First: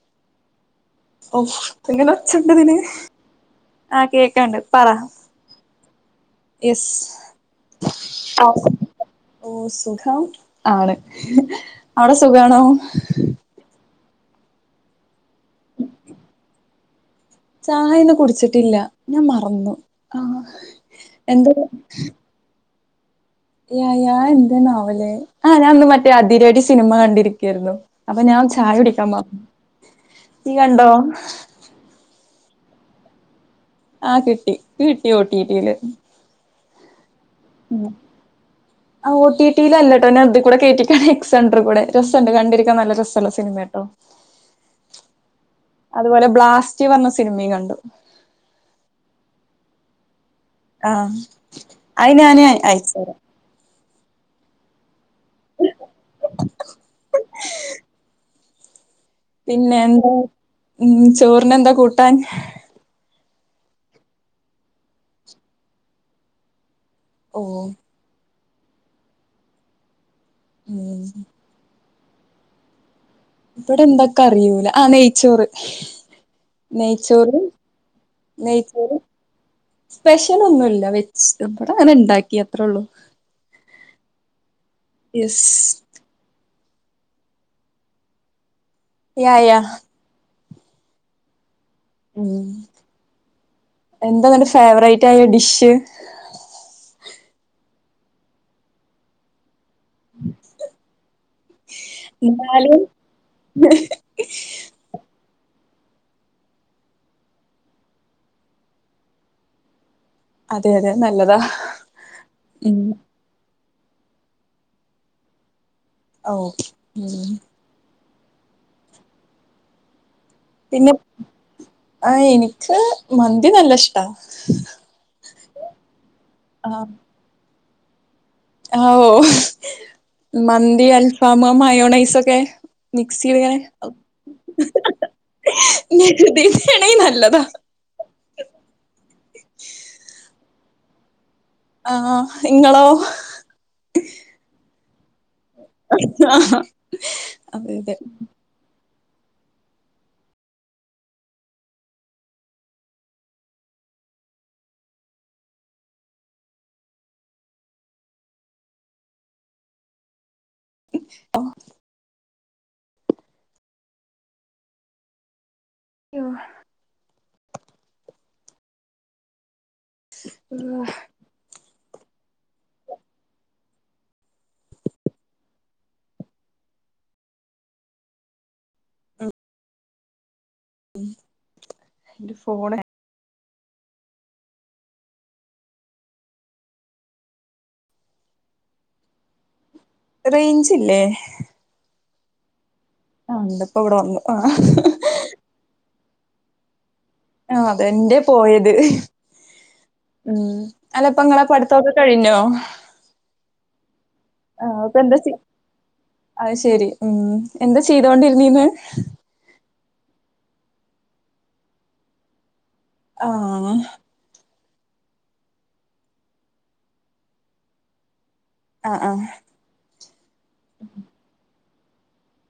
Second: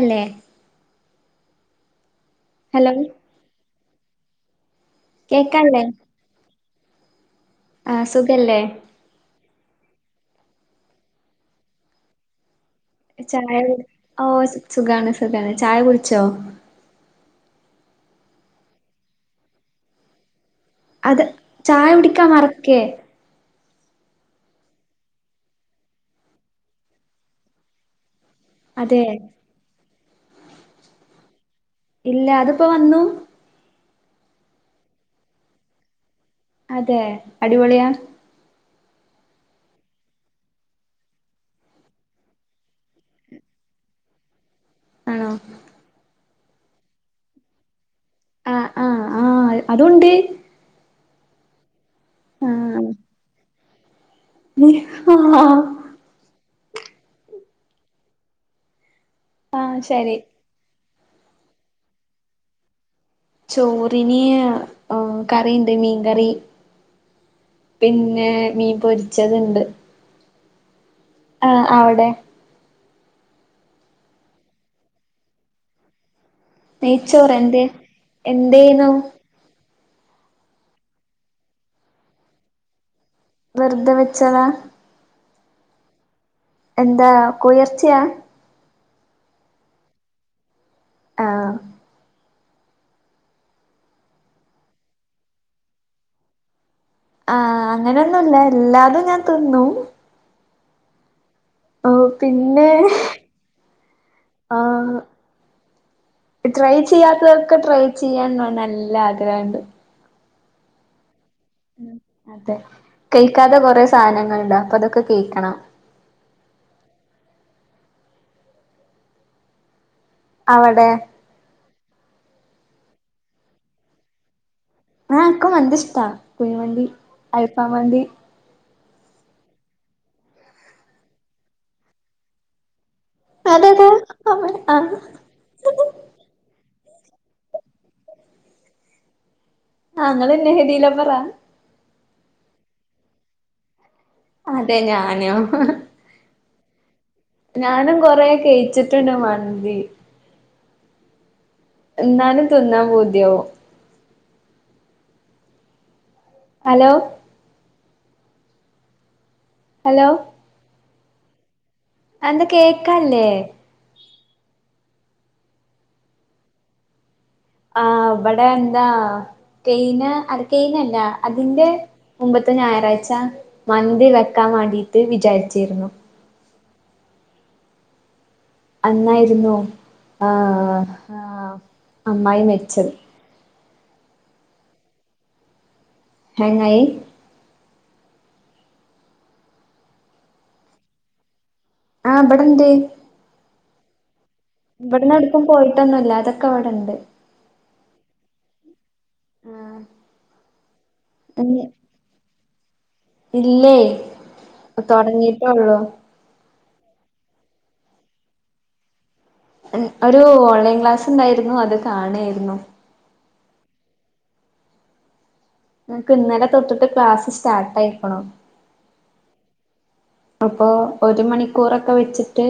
അല്ലേ ഔ ഇങ്ങനെ ഒച്ചണ്ടതിന് ഹലോ ആ കേക്ക്ണ്ട് പറ കേക്ക്ൺലെ എസ് ആ സുഖല്ലേ ഓ സുഖം ആണ് അവടെ സുഖാണോ ചായ ഓ സുഖാണ് സുഖാണ് ചായ കുട്ച്ചോ ചായന്നെ കുടിച്ചിട്ടില്ല ഞാൻ മറന്നു. ആഹ് അത് എന്താ ചായ കുടിക്കാൻ മറക്കെ യാ, യാ അത് എന്താണാവെല്ലേ ആ ഞാൻ ഇന്ന് മറ്റേ അതിരടി സിനിമ കണ്ടിരിക്കയായിര്ല്ലോ അപ്പൊ ഞാൻ ചാ ചായ അതെ കുടിക്കാൻ മറന്നു. നീ കണ്ടോ? ഇല്ല അത്പ്പോ വന്നു? ആ കിട്ടി. ഇക്ക് കിട്ടി ഓട്ടീട്ടീല്. അതെ, അടിപൊളിയാ? ആ ഓട്ടീറ്റിൽ അല്ലെട്ടോ ഞാൻ ഇത് കൂടെ കേറ്റിക്ക് ആണ് എക്സൻഡർ കൂടെ, രസ ഇണ്ട് കണ്ടിരിക്കാൻ നല്ല രസള്ള സിനിമെട്ടോ. ഉ ആണോ? അതുപോലെ ബ്ലാസ്റ്റീ പറഞ്ഞ സിനിമി കണ്ടു. ആഹ്, ആഹ്, ആഹ്, അതുണ്ട്. ആഹ്, അയ് ഞാന് ആ അയച്ച് തരാ. [unintelligible] [inaudible] ആ പിന്നെ എന്തെ ശരി ഉം, ചോറിന് എന്താ കൂട്ടാൻ? ചോറിന് ഏഹ്, കറിണ്ട് മീൻകറി. ഓഹ് പിന്നെ മീൻ പൊരിച്ചത് ഇണ്ട്. ഉം ആ അവടെ, ഇബടെ എന്ത ഇക്കറിയൂല ആ നെയ്ച്ചോറ്. നെയ്ച്ചോറ്, എന്തേനു നെയ്ച്ചോറ് സ്പെഷ്യലൊന്നുല്ല വെച്ച് ഇബടെ അങ്ങനെ ഇണ്ടാക്കി അത്രള്ളൂ. വെർത വെച്ചതാ? യെസ് എന്താ കോഴി എർച്ചിയാ? യാ യാ ആഹ് ഉം, എന്താ ഇന്നട്ട് ഫേവറേറ്റായ ഡിഷ്? ആ അങ്ങനെയൊന്നുല്ല എല്ലാതും ഞാൻ തിന്നു. ഓഹ് പിന്നെ, എന്നാലും ആഹ് ട്രൈ ചെയ്യാത്തതൊക്കെ ട്രൈ ചെയ്യാൻ നല്ല ആഗ്രഹണ്ട്. അതെ, അതെ അഹ് നല്ലതാ. അതെ, ഉം കെഴിക്കാത്തെ കൊറെ സാനങ്ങള്ണ്ട് അപ്പൊ അതൊക്കെ കെഴിക്കണം. ഓഹ്, പിന്നെ അവിടെ പിന്നെ ആഹ് എനിക്ക് മന്തി നല്ല ഇഷ്ടാ. ആ ഇക്ക് മന്തി ഇഷ്ടാ കുഴിമന്തി, അൽഫ മന്തി. ആ ഓഹ് മന്തി അൽഫാമ് ആ മയോണൈസൊക്കെ. മിക്സിയിലിങ്ങനെ അതേതാ അഹ് ആഹ് ആഹ് [unintelligible] തിന്നണെ നല്ലതാ ആഹ്, ഇങ്ങളെന്നെ [unintelligible] ലവ്വെറാ ആഹ് ഇങ്ങളോ? അതെ ഞാനു ഹ് ഹ് [unintelligible] ഞാനും കൊറേ കെയിച്ചിട്ടുണ്ട് മന്തി എന്നാലും തിന്നാൻ പൂതിയാവു ഹലോ അലോ ആഹ് ന്താ കേക്കാൻല്ലേ യോഹ് ആഹ് ഇവിടെ എന്താ കെയിന അട് തയ്നല്ല അതിന്റെ മുമ്പത്തെ ഞായറാഴ്ച മന്തി വെക്കാവാണ്ടിട്ട് വിചാരിച്ചിരുന്നു അന്നായിരുന്നു ആഹ് ആഹ് എന്റെ അമ്മായി ഫോണ് മെരിച്ചത് ഹെങ്ങായ് റൈഞ്ചില്ലേ ആഹ് ഇബടെണ്ട് ആഹ് ണ്ട് ഇപ്പോവിടെ വന്നു ആഹ് ഇവിടുന്നവടക്കും പോയിട്ടൊന്നുല്ല അതൊക്കെ വിടെണ്ട് ആഹ് അതെന്റെ പോയത് ആഹ് ഉം അല്ലപ്പ ങ്ങളെ പഠിത്തോക്കെ കഴിഞ്ഞോ ഇല്ലേയ് തൊടങ്ങിട്ടേള്ളൂ അയ്ശെരി ഉം എന്താ ചെയ്തോണ്ടിരുന്നീന്ന് ഉം ഒരു ഓൺലൈൻ ക്ലാസ്ണ്ടായിരുന്നു അത് കാണേയ്രുന്നു ആഹ് ഇൻക്ക് ഇന്നലെ തൊട്ടിട്ട് ക്ലാസ് സ്റ്റാർട്ട് ആയിക്ക്ണു അഹ് ആഹ് അപ്പൊ ഒരു മണിക്കൂറൊക്കെ വെച്ചിട്ട്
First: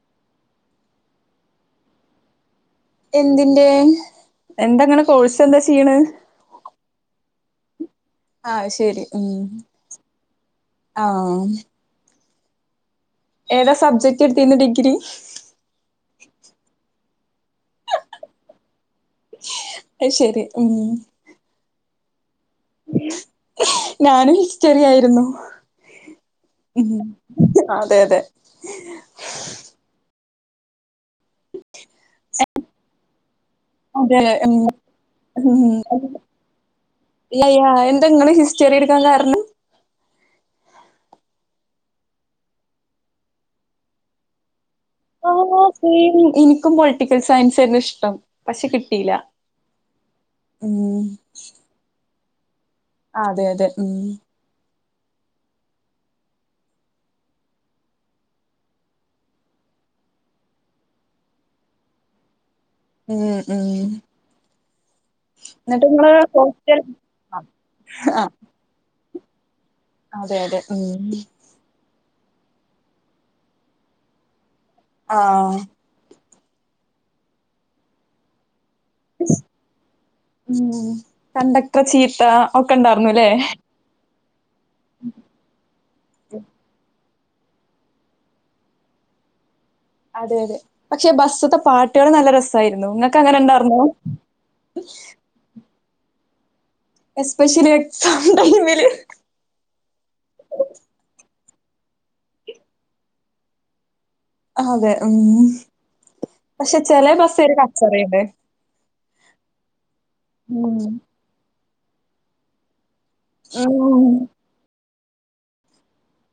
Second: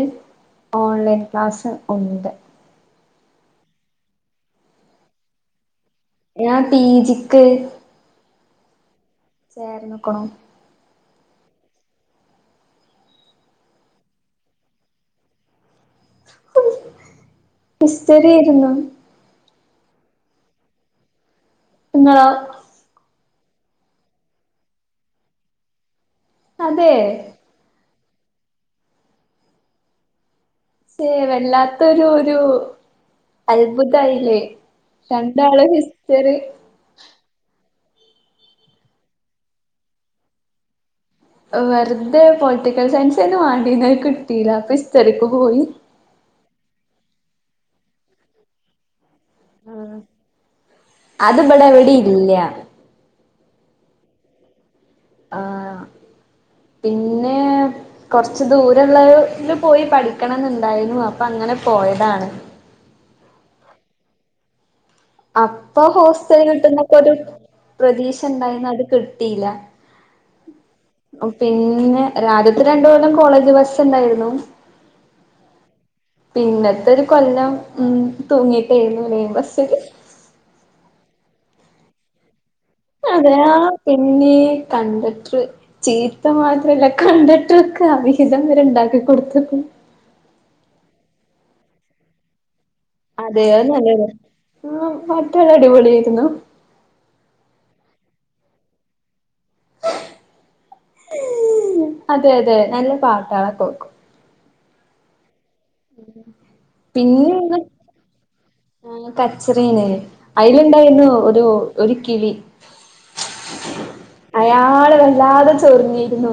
ഓൺലൈൻ ക്ലാസ് ഒണ്ട് എന്തിന്റെ എന്തങ്ങള് കോഴ്സ് എന്താ ചെയ്യണെ ഞാം പീജിക്ക് ആഹ് ശെരി ഉം ചേർന്നക്കണു ആഹ് ഏതാ സബ്ജക്ട് എടുത്തീന് ഡിഗ്രി ഹിസ്റ്ററിയാരുന്നു അഹ് ശെരി ഉം ങ്ങളോ ഞാനും ഹിസ്റ്ററിയായ്രുന്നു ഉം അതെ അതെ അതെ ചെ വല്ലാത്തൊരു ഒരു അതെ അത്ഭുതായില്ലേ ഉം രണ്ടാള് ഹിസ്റ്ററി ലയാ എന്ത ഇങ്ങള് ഹിസ്റ്ററി എടുക്കാം കാരണം വെറുതെ പൊളിറ്റിക്കൽ സയൻസന്നെ വാണ്ടീന്ന അഹ് കിട്ടീല്ല അപ്പ ഹിസ്റ്ററിക്ക് പോയി സെമ് എനിക്കും പൊളിറ്റിക്കൽ സയൻസാര്ന്നു ഇഷ്ടം പക്ഷെ കിട്ടീല ഉം അത് ഇബടഎവിടീം ഇല്ല ആഹ് അതെ അതെ ഉം ആഹ് പിന്നെ കൊറച്ച് ദൂരള്ളെ ല് പോയി പഠിക്കണംന്നുണ്ടായ്നു അപ്പ അങ്ങന പോയതാണ് ഉം ഉം അപ്പൊ എന്നിട്ട് നിങ്ങള് ഹോസ്റ്റല് ഹോസ്റ്റൽ കിട്ടുന്നൊക്കൊര് പ്രതീക്ഷ ആഹ് ഇണ്ടയ്ന്നു അത് കിട്ടീല അതെ അതെ ഉം പിന്നെ രാധ്യത്തെ രണ്ട് കൊല്ലം കോളേജ് ബസ്സ് ഇണ്ടാര്ന്നു ആഹ് പിന്നത്തെ ഒര് കൊല്ലം ഉം തൂങ്ങിട്ടെരുന്നു ലൈൻ ബസ്സ്ല് ഉം കണ്ടക്ട്റെ ചീത്ത ഒക്കെ ഉണ്ടായിരുന്നുല്ലേ അതേ ആഹ് പിന്നേ കണ്ടക്ട്റ് ചീത്ത മാത്രല്ല കണ്ടക്ട്റൊക്കെ അവിഹിതം വരെ ഇണ്ടാക്കി കൊട്ത്ത്ക്കുണു അതെ അതെ പക്ഷെ ബസ്സ്ത്തെ പാട്ടേള് നല്ല രസ് തായ്ര്ന്നു ഇങ്ങക്ക് അങ്ങനെ ഇണ്ടാർന്നോ റ്റുള്ള അടിപൊളിയെര്ന്നു എസ്പെഷ്യലി എക്സാം ടൈമില് അതെ അതെ നല്ല പാട്ടേളൊക്കെ വെക്കും അതെ ഉം പക്ഷെ ചെലെ ബസ്സെര് കച്ചറേണ് കച്ചറേണ് ഉം. അയില്ണ്ടായ്ർന്നു ഒരു ഒര് കിളി ആഹ് അയാള് വല്ലാതെ ചൊറിഞ്ഞിരുന്നു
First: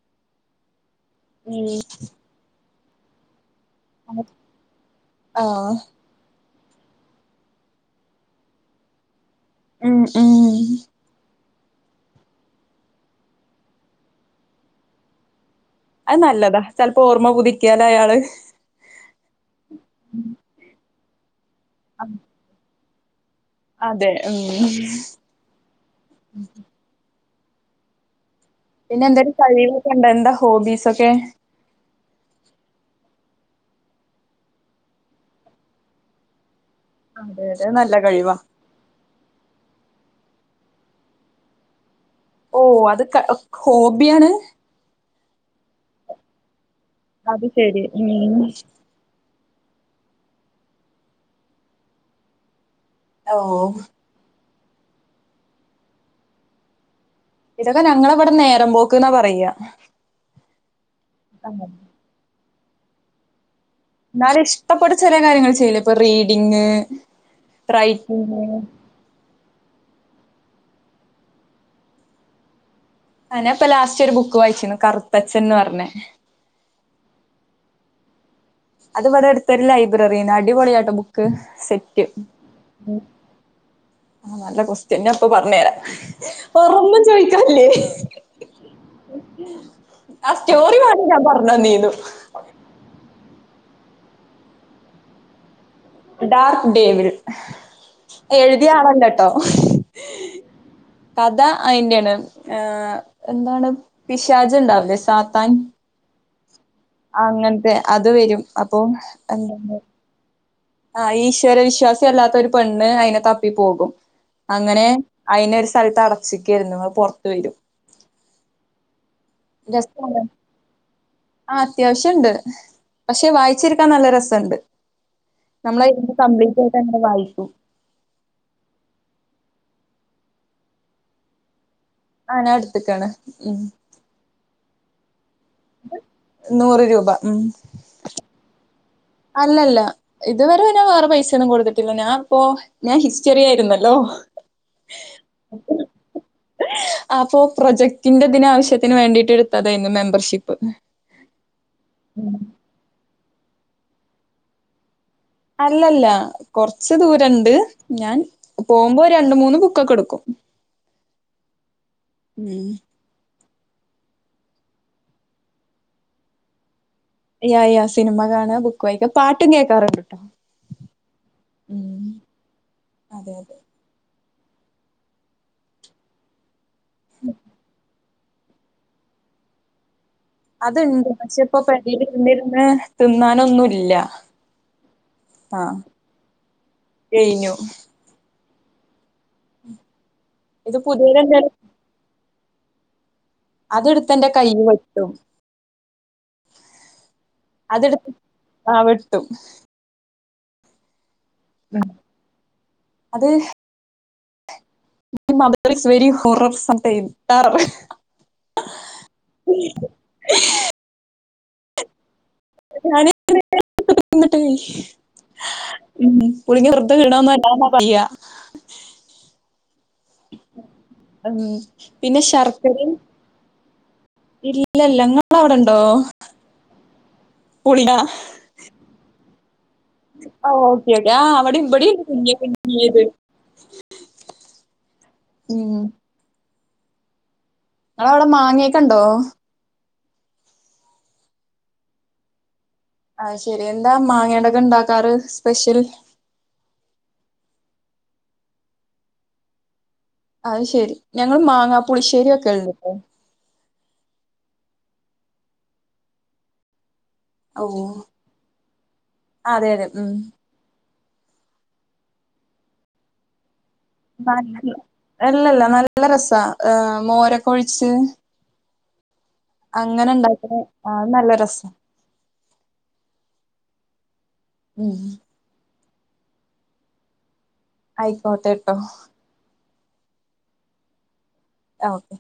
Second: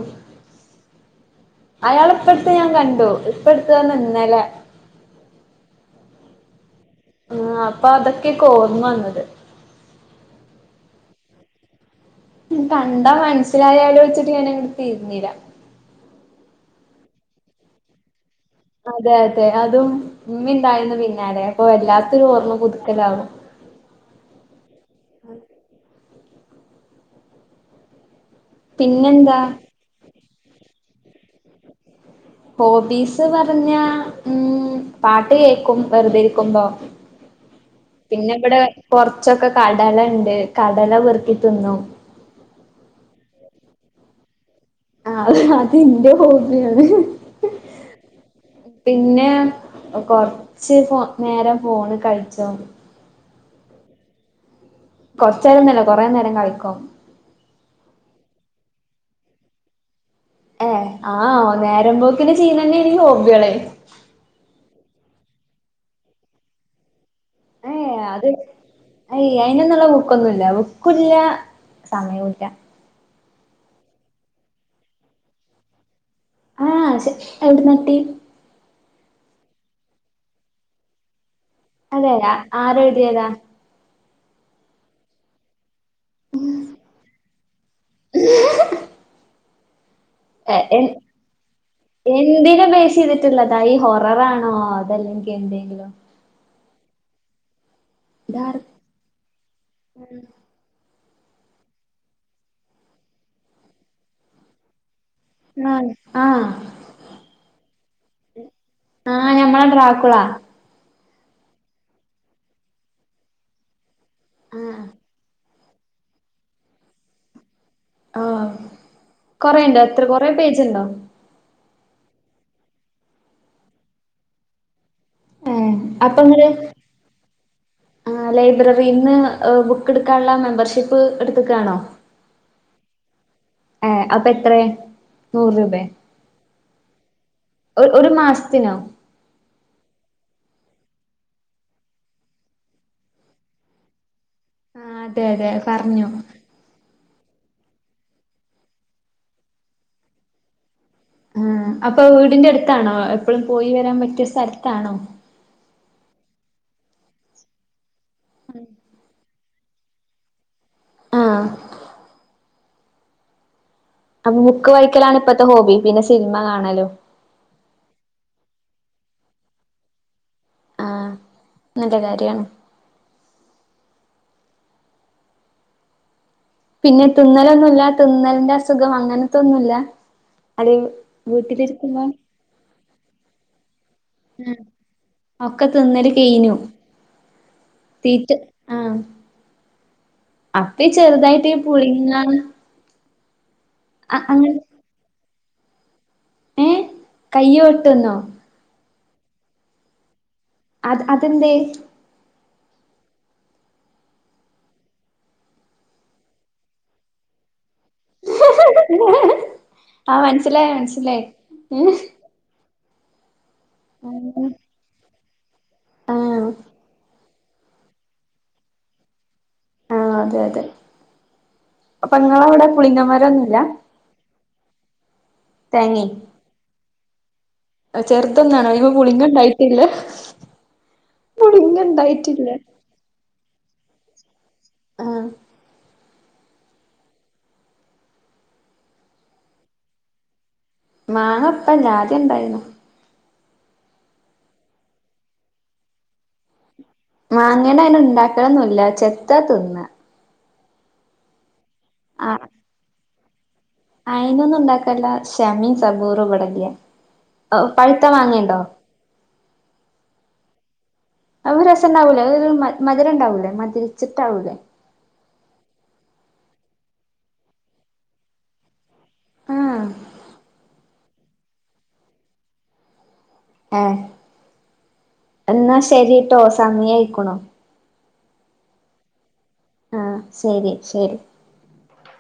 ഉം. അയാള ഇപ്പട്ത്ത് ഞാൻ കണ്ടു ഇപ്പടുത്ത്ർഞ്ഞ ഇന്നലെ ആഹ് ആഹ് അപ്പൊ അതൊക്കെക് കോർമ വന്നത് ഉം ഉം കണ്ടാ മൻസ്സിലായാലൊ ച്ച്ട്ട് ഞാന അങ്ങ്ട്ട് തിര്ഞ്ഞില അത് നല്ലത ചെൽപ്പൊ ഓർമ്മ പുതിക്കിയാലൊ അയാള് അതെ അതെ അതും ഇമ്മിണ്ടാർന്നു പിന്നാലെ അപ്പൊ വല്ലാത്തൊര് ഓർമ്മ പുത്ക്കലാവും അതെ ഉം പിന്നെ എന്തേലും പിന്നെന്താ കളിളൊക്കണ്ടൊ എന്ത ഹോബീസൊക്കെ ഹോബീസ് പറഞ്ഞ ഉം പാട്ട് കേക്കും വെറ്തെരിക്കുമ്പൊ അതെ അതെ നല്ല പിന്ന കഴിവാ ഇവടെ കൊറച്ചൊക്ക കടലണ്ട് കടല പെറ്ക്കി തിന്നും ഓഹ് അത്ക്ക ഹോബ്യാണ് ആഹ് അതിന്റെ ഹോബ്യാണ് അത് ശരി ഉം പിന്നേ കൊറ്ച്ച് ഫോ നേരം ഫോണ് കൾച്ചൊ ഓഹ് കൊറ്ച്ചേരൊന്നല്ല കൊറേ നേരം കളിക്കും ഇതൊക്ക ഞങ്ങളവടെ നേരം പോക്ക്ന്ന പറയാ ഏഹ് ആഹ് നേരം പോക്കിന് ചെയ്യ്ണന്നേണ് ഈ ഹോബ്യേളെ ഇന്നാലും ഇഷ്ടപ്പെട്ട് ചെലേ കാര്യങ്ങള് ചെയ്യൂലെ ഇപ്പൊ റീഡിങ് ഏ അത് റൈറ്റിങ് അയ് അയിനൊന്ന്ള്ള ബുക്കൊന്നുല്ല ബുക്കുല്ല സമയോല്ല ആഹ് നാ ഇപ്പ ലാസ്റ്റ് ഒരു ബുക്ക് വായ്ച്ചീന്നു കറുത്തച്ഛൻന്ന് പർഞ്ഞെ ആഹ് ശരി എവിട്ന്നാട്ടി അത് ഇവടെ അട്ത്തൊരു ലൈബ്രറീന്ന് അടിപൊളിയാട്ടൊ ബുക്ക് സെറ്റ് അതെ ആരെഴുതിയതാ ആഹ് നല്ല കൊസ്റ്റ്യൻ ഞാൻ ഇപ്പൊ പർഞ്ഞേര വേറൊന്നും ചൊയ്ച്ചാല്ലെ ആഹ് സ്റ്റോറി എ പറ്ഞ്ഞ ഞാൻ പർഞന്നീന്നു എന്തിനെ ബേസ് ചെയ്തിട്ടുള്ളതാ ഈ ഹൊററാണോ അതല്ലെങ്കി എന്തെങ്കിലും ഡാർക്ക് ഡേവിൾ ഡാർക്ക് എഴുതിയ ആളല്ലട്ടോ കഥ അയിന്റെയാണ് എന്താണ് പിശാച് ണ്ടാവൂലെ സാ എന്നാലും ആഹ് അങ്ങൻത്തെ അത് വരും അപ്പൊ എന്താ ബുക്കുകളാ ആഹ് ഈശ്വര വിശ്വാസി അല്ലാത്ത ഒരു പെണ്ണ് അയിനെ തപ്പി പോകും അങ്ങനെ ആഹ് അയിനെ ഒരു സ്ഥലത്ത് അടച്ചിക്കായിരുന്നു അത് പൊറത്ത് വരും ആഹ് കൊറെണ്ടോ എത്ര കൊറെ പേജുണ്ടോ ആഹ് അത്യാവശ്യണ്ട് പക്ഷെ വായിച്ചിരിക്കാൻ നല്ല രസണ്ട് ഏഹ് നമ്മള് ഇരുന്ന് അപ്പൊ ഇങ്ങള് കംപ്ലീറ്റ് ആയിട്ടന്നെ വായിക്കും ആഹ് ലൈബ്രറിന്ന് ബുക്ക് എടുക്കാൻള്ള മെമ്പർഷിപ്പ് എടുത്ത്ക്കാണോ ആഹ് ഞാൻ എടുത്ത്ക്കാണ് മം ഏഹ് അപ്പൊ എത്രെ നൂറ് രൂപേ നൂറ് രൂപ ഉം ഒരു ഒരു മാസത്തിനോ അല്ലല്ല ഇതുവരെ ഞാൻ വേറെ പൈസൊന്നും കൊടുത്തിട്ടില്ല ഞാൻ ഇപ്പോ ഞാൻ ഹിസ്റ്ററി ആയിരുന്നല്ലോ ആഹ് അതെ അതെ പറഞ്ഞു അപ്പൊ പ്രൊജക്ടിന്റെ ദിന് ആവശ്യത്തിന് വേണ്ടിട്ട് എടുത്തതായിരുന്നു മെമ്പർഷിപ്പ് ആഹ് അപ്പൊ ഉം വീടിന്റെ അടുത്താണോ എപ്പോഴും പോയി വരാൻ പറ്റിയ സ്ഥലത്താണോ അല്ല ല്ല കൊറച്ച് ദൂരണ്ട് ഞാൻ പോകുമ്പോ രണ്ട് മൂന്ന് ബുക്കൊക്കെ എടുക്കും ആഹ് മം അപ്പൊ ബുക്ക് വയിക്കലാണ് ഇപ്പത്തെ ഹോബി പിന്നെ സിനിമ കാണലും യാ യാ സിനിമ കാണാ ബുക്ക് വായിക്ക പാട്ടും കേക്കാറുണ്ട് ട്ടോ ആഹ് നല്ല മം കാര്യാണ് അതെ അതെ പിന്നെ തുമ്മലൊന്നുല്ല തുമ്മലിന്റെ അസുഖം അങ്ങനത്തൊന്നുല്ല അത് അത്ണ്ട് പക്ഷെ ഇപ്പോ പെരേല് വീട്ടിലിരിക്കുമ്പോ ഇരിന്ന് ഇരുന്ന് തുമ്മാനൊന്നുല്ല ഒക്ക തിന്നല് കെയ്ഞ്ഞു കഴിഞ്ഞു തീറ്റ ആഹ് ഇത് അപ്പി ചെറുതായിട്ട് പുതിയതെന്തേലും പുഴുങ്ങ അതെടുത്തന്റെ കയ്യില് വെട്ടും ഏഹ് കയ്യ് അതെടുത് വെട്ടുന്നോ ആഹ് വെട്ടും അത് അതെന്തെ അത് my mother is very horror some time far away ആഹ് മനസിലായി മനസിലായി [unintelligible] ആഹ് [unintelligible] ആഹ് വെറുതെ വീണോന്നു അല്ല എന്നാ പറയാ അതെ അതെ ഉം അപ്പൊ പിന്നെ ഇങ്ങളവിടെ ശർക്കരയും പുളിങ്ങമരൊന്നുല്ല ഇല്ലല്ല ങ്ങള അവിടെണ്ടോ ആ ചെർതൊന്നാണ് അതിമ്മേ പുളിങ്ങ ഉണ്ടായിട്ടില്ല ഓ ഓക്കെ ഓക്കെ ആഹ് അവിടെ മ്പടേം ഇണ്ടായിട്ടില്ല [unintelligible] ആഹ് ഉം നിങ്ങളവിടെ മാങ്ങയക്കണ്ടോ മാങ്ങപ്പല്ല ആദ്യം ഇണ്ടായിരുന്നു അയ്ശരി എന്താ മാങ്ങയൊണ്ടക്കെ ഇണ്ടാക്കാറ് സ്പെഷ്യൽ. മാങ്ങേണ്ട് അങ്ങനെ ഇണ്ടാക്കലന്നൂല്ല ചെത്താ തിന്നാ. അയ്ശരി ഞങ്ങൾ മാങ്ങാ പുളിശ്ശേരി വക്കലുണ്ട്. ട്ടോ അയിനൊന്നും ഉണ്ടാക്കല്ല ഷമേം സബൂറും ഇവിടല്ല്യ ഓഹ് പഴുത്ത മാങ്ങയിണ്ടോ? അതെ അതെ ഉം അത് രസം ഉണ്ടാവൂലേ മധുരംണ്ടാവൂലേ മദ് അല്ലല്ല നല്ല രസ മോരൊക്കെ ഒഴിച്ച്. ആഹ് അങ്ങനെ ഇണ്ടാക്കുന്ന ആഹ് അത് നല്ല രസാ. ആഹ് ഉം എന്നാ ശരിട്ടോ സമയായിക്കണു. ആയിക്കോട്ടെട്ടോ? ആഹ് ശരി ശരി ആഹ് ഓക്കെ